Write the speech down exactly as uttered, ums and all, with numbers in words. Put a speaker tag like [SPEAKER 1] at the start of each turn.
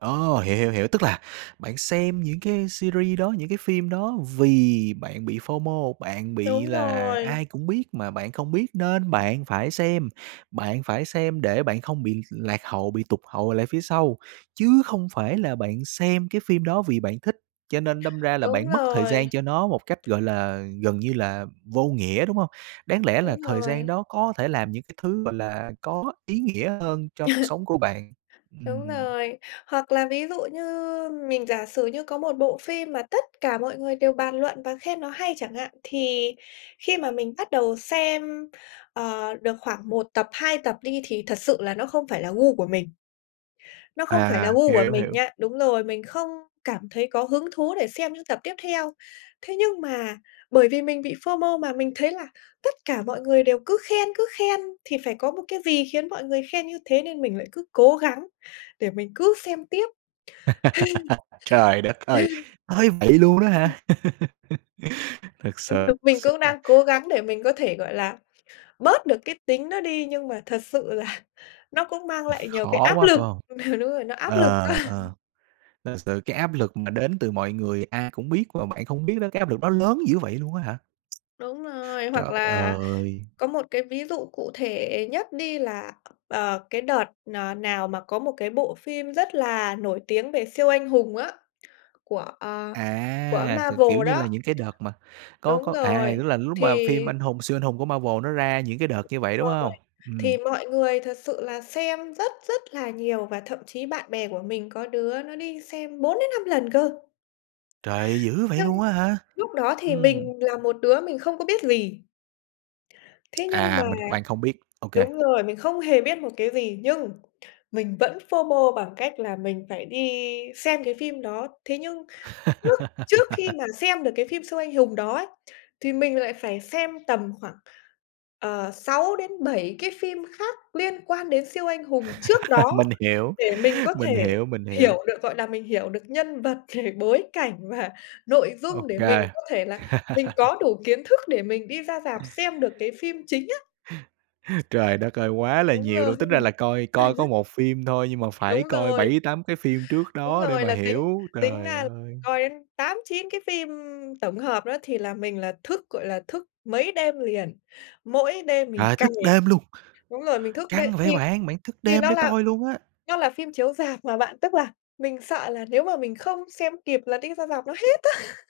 [SPEAKER 1] Ồ, hiểu, hiểu, hiểu, tức là bạn xem những cái series đó, những cái phim đó vì bạn bị FO-MO, bạn bị
[SPEAKER 2] Đúng
[SPEAKER 1] là ai
[SPEAKER 2] rồi.
[SPEAKER 1] cũng biết mà bạn không biết nên bạn phải xem. Bạn phải xem để bạn không bị lạc hậu, bị tụt hậu lại phía sau, chứ không phải là bạn xem cái phim đó vì bạn thích. Cho nên đâm ra là
[SPEAKER 2] Đúng
[SPEAKER 1] bạn mất thời
[SPEAKER 2] rồi.
[SPEAKER 1] gian cho nó một cách, gọi là, gần như là vô nghĩa, đúng hông? Đáng lẽ là
[SPEAKER 2] Đúng
[SPEAKER 1] thời gian
[SPEAKER 2] rồi.
[SPEAKER 1] đó có thể làm những cái thứ, gọi là, có ý nghĩa hơn cho cuộc sống của bạn.
[SPEAKER 2] Đúng
[SPEAKER 1] Ừm.
[SPEAKER 2] rồi. Hoặc là ví dụ như mình giả sử như có một bộ phim mà tất cả mọi người đều bàn luận và khen nó hay chẳng hạn, thì khi mà mình bắt đầu xem, ờ, được khoảng một tập, hai tập đi thì thật sự là nó không phải là gu của mình. Nó không phải là
[SPEAKER 1] À,
[SPEAKER 2] gu
[SPEAKER 1] hiểu,
[SPEAKER 2] của
[SPEAKER 1] hiểu,
[SPEAKER 2] mình
[SPEAKER 1] hiểu.
[SPEAKER 2] nha đúng rồi, mình không cảm thấy có hứng thú để xem những tập tiếp theo. Thế nhưng mà bởi vì mình bị FO-MO mà mình thấy là tất cả mọi người đều cứ khen, cứ khen thì phải có một cái gì khiến mọi người khen như thế nên mình lại cứ cố gắng để mình cứ xem tiếp.
[SPEAKER 1] Trời đất ơi! Tới vậy luôn đó hả? Thực s
[SPEAKER 2] Đúng, đúng.
[SPEAKER 1] thực
[SPEAKER 2] Mình cũng
[SPEAKER 1] sự.
[SPEAKER 2] đang cố gắng để mình có thể, gọi là, bớt được cái tính đó đi nhưng mà thật sự là nó cũng mang lại nhiều cái
[SPEAKER 1] Khó
[SPEAKER 2] áp
[SPEAKER 1] quá,
[SPEAKER 2] lực
[SPEAKER 1] phải hông?
[SPEAKER 2] ừ, đúng rồi, nó áp lực quá.
[SPEAKER 1] Ờ, ờ, thật sự cái áp lực mà đến từ mọi người ai cũng biết mà bạn không biết đó, cái áp lực đó lớn dữ vậy luôn á hả?
[SPEAKER 2] Đúng rồi,
[SPEAKER 1] Trời
[SPEAKER 2] hoặc là
[SPEAKER 1] ơi!
[SPEAKER 2] có một cái ví dụ cụ thể nhất đi là, ờ, cái đợt nà nào mà có một cái bộ phim rất là nổi tiếng về siêu anh hùng á, của, ờ, của
[SPEAKER 1] À, th kiểu
[SPEAKER 2] Marvel
[SPEAKER 1] như
[SPEAKER 2] đó.
[SPEAKER 1] là, những cái đợt mà có
[SPEAKER 2] Đúng
[SPEAKER 1] có, à,
[SPEAKER 2] rồi,
[SPEAKER 1] tức là lúc
[SPEAKER 2] thì
[SPEAKER 1] mà phim anh hùng siêu anh hùng của Marvel nó ra những cái đợt như vậy, đúng
[SPEAKER 2] Rồi,
[SPEAKER 1] hông?
[SPEAKER 2] thì
[SPEAKER 1] Ừm.
[SPEAKER 2] mọi người thật sự là xem rất rất là nhiều và thậm chí bạn bè của mình có đứa nó đi xem bốn đến năm lần cơ.
[SPEAKER 1] Trời, dữ vậy
[SPEAKER 2] Nhưng,
[SPEAKER 1] luôn á hả?
[SPEAKER 2] lúc đó thì
[SPEAKER 1] Ừm.
[SPEAKER 2] mình là một đứa mình không có biết gì. Thế nhưng mà
[SPEAKER 1] À, mình bạn không biết. Ô kê.
[SPEAKER 2] đúng rồi, mình không hề biết một cái gì nhưng mình vẫn FO-MO bằng cách là mình phải đi xem cái phim đó. Thế nhưng trước trước khi mà xem được cái phim siêu anh hùng đó ấy, thì mình lại phải xem tầm khoảng, ờ, sáu đến bảy cái phim khác liên quan đến siêu anh hùng trước đó
[SPEAKER 1] Mình hiểu,
[SPEAKER 2] để mình có
[SPEAKER 1] mình
[SPEAKER 2] thể
[SPEAKER 1] hiểu, mình hiểu.
[SPEAKER 2] hiểu được, gọi là, mình hiểu được nhân vật rồi bối cảnh và nội
[SPEAKER 1] Ô
[SPEAKER 2] dung để mình
[SPEAKER 1] kê.
[SPEAKER 2] có thể là mình có đủ kiến thức để mình đi ra rạp xem được cái phim chính á.
[SPEAKER 1] Trời đất ơi quá là
[SPEAKER 2] Đúng
[SPEAKER 1] nhiều
[SPEAKER 2] rồi.
[SPEAKER 1] luôn. Tính ra là coi coi có một phim thôi nhưng mà phải
[SPEAKER 2] Đúng
[SPEAKER 1] coi
[SPEAKER 2] rồi.
[SPEAKER 1] bảy, tám cái phim trước
[SPEAKER 2] Đúng
[SPEAKER 1] đó để
[SPEAKER 2] rồi
[SPEAKER 1] mà
[SPEAKER 2] là tính
[SPEAKER 1] hiểu,
[SPEAKER 2] tính
[SPEAKER 1] trời
[SPEAKER 2] ra là phải
[SPEAKER 1] ơi.
[SPEAKER 2] coi đến tám, chín cái phim tổng hợp đó thì là mình là thức, gọi là, thức mấy đêm liền, mỗi đêm mình
[SPEAKER 1] Trời,
[SPEAKER 2] cày
[SPEAKER 1] thức đêm luôn?
[SPEAKER 2] đúng rồi, mình thức đêm
[SPEAKER 1] Căng
[SPEAKER 2] thì
[SPEAKER 1] vậy bạn? Bạn thức
[SPEAKER 2] thì
[SPEAKER 1] đêm
[SPEAKER 2] nó
[SPEAKER 1] để
[SPEAKER 2] là
[SPEAKER 1] coi luôn á.
[SPEAKER 2] nó là phim chiếu rạp mà bạn, tức là mình sợ là nếu mà mình không xem kịp là đi ra rạp nó hết á.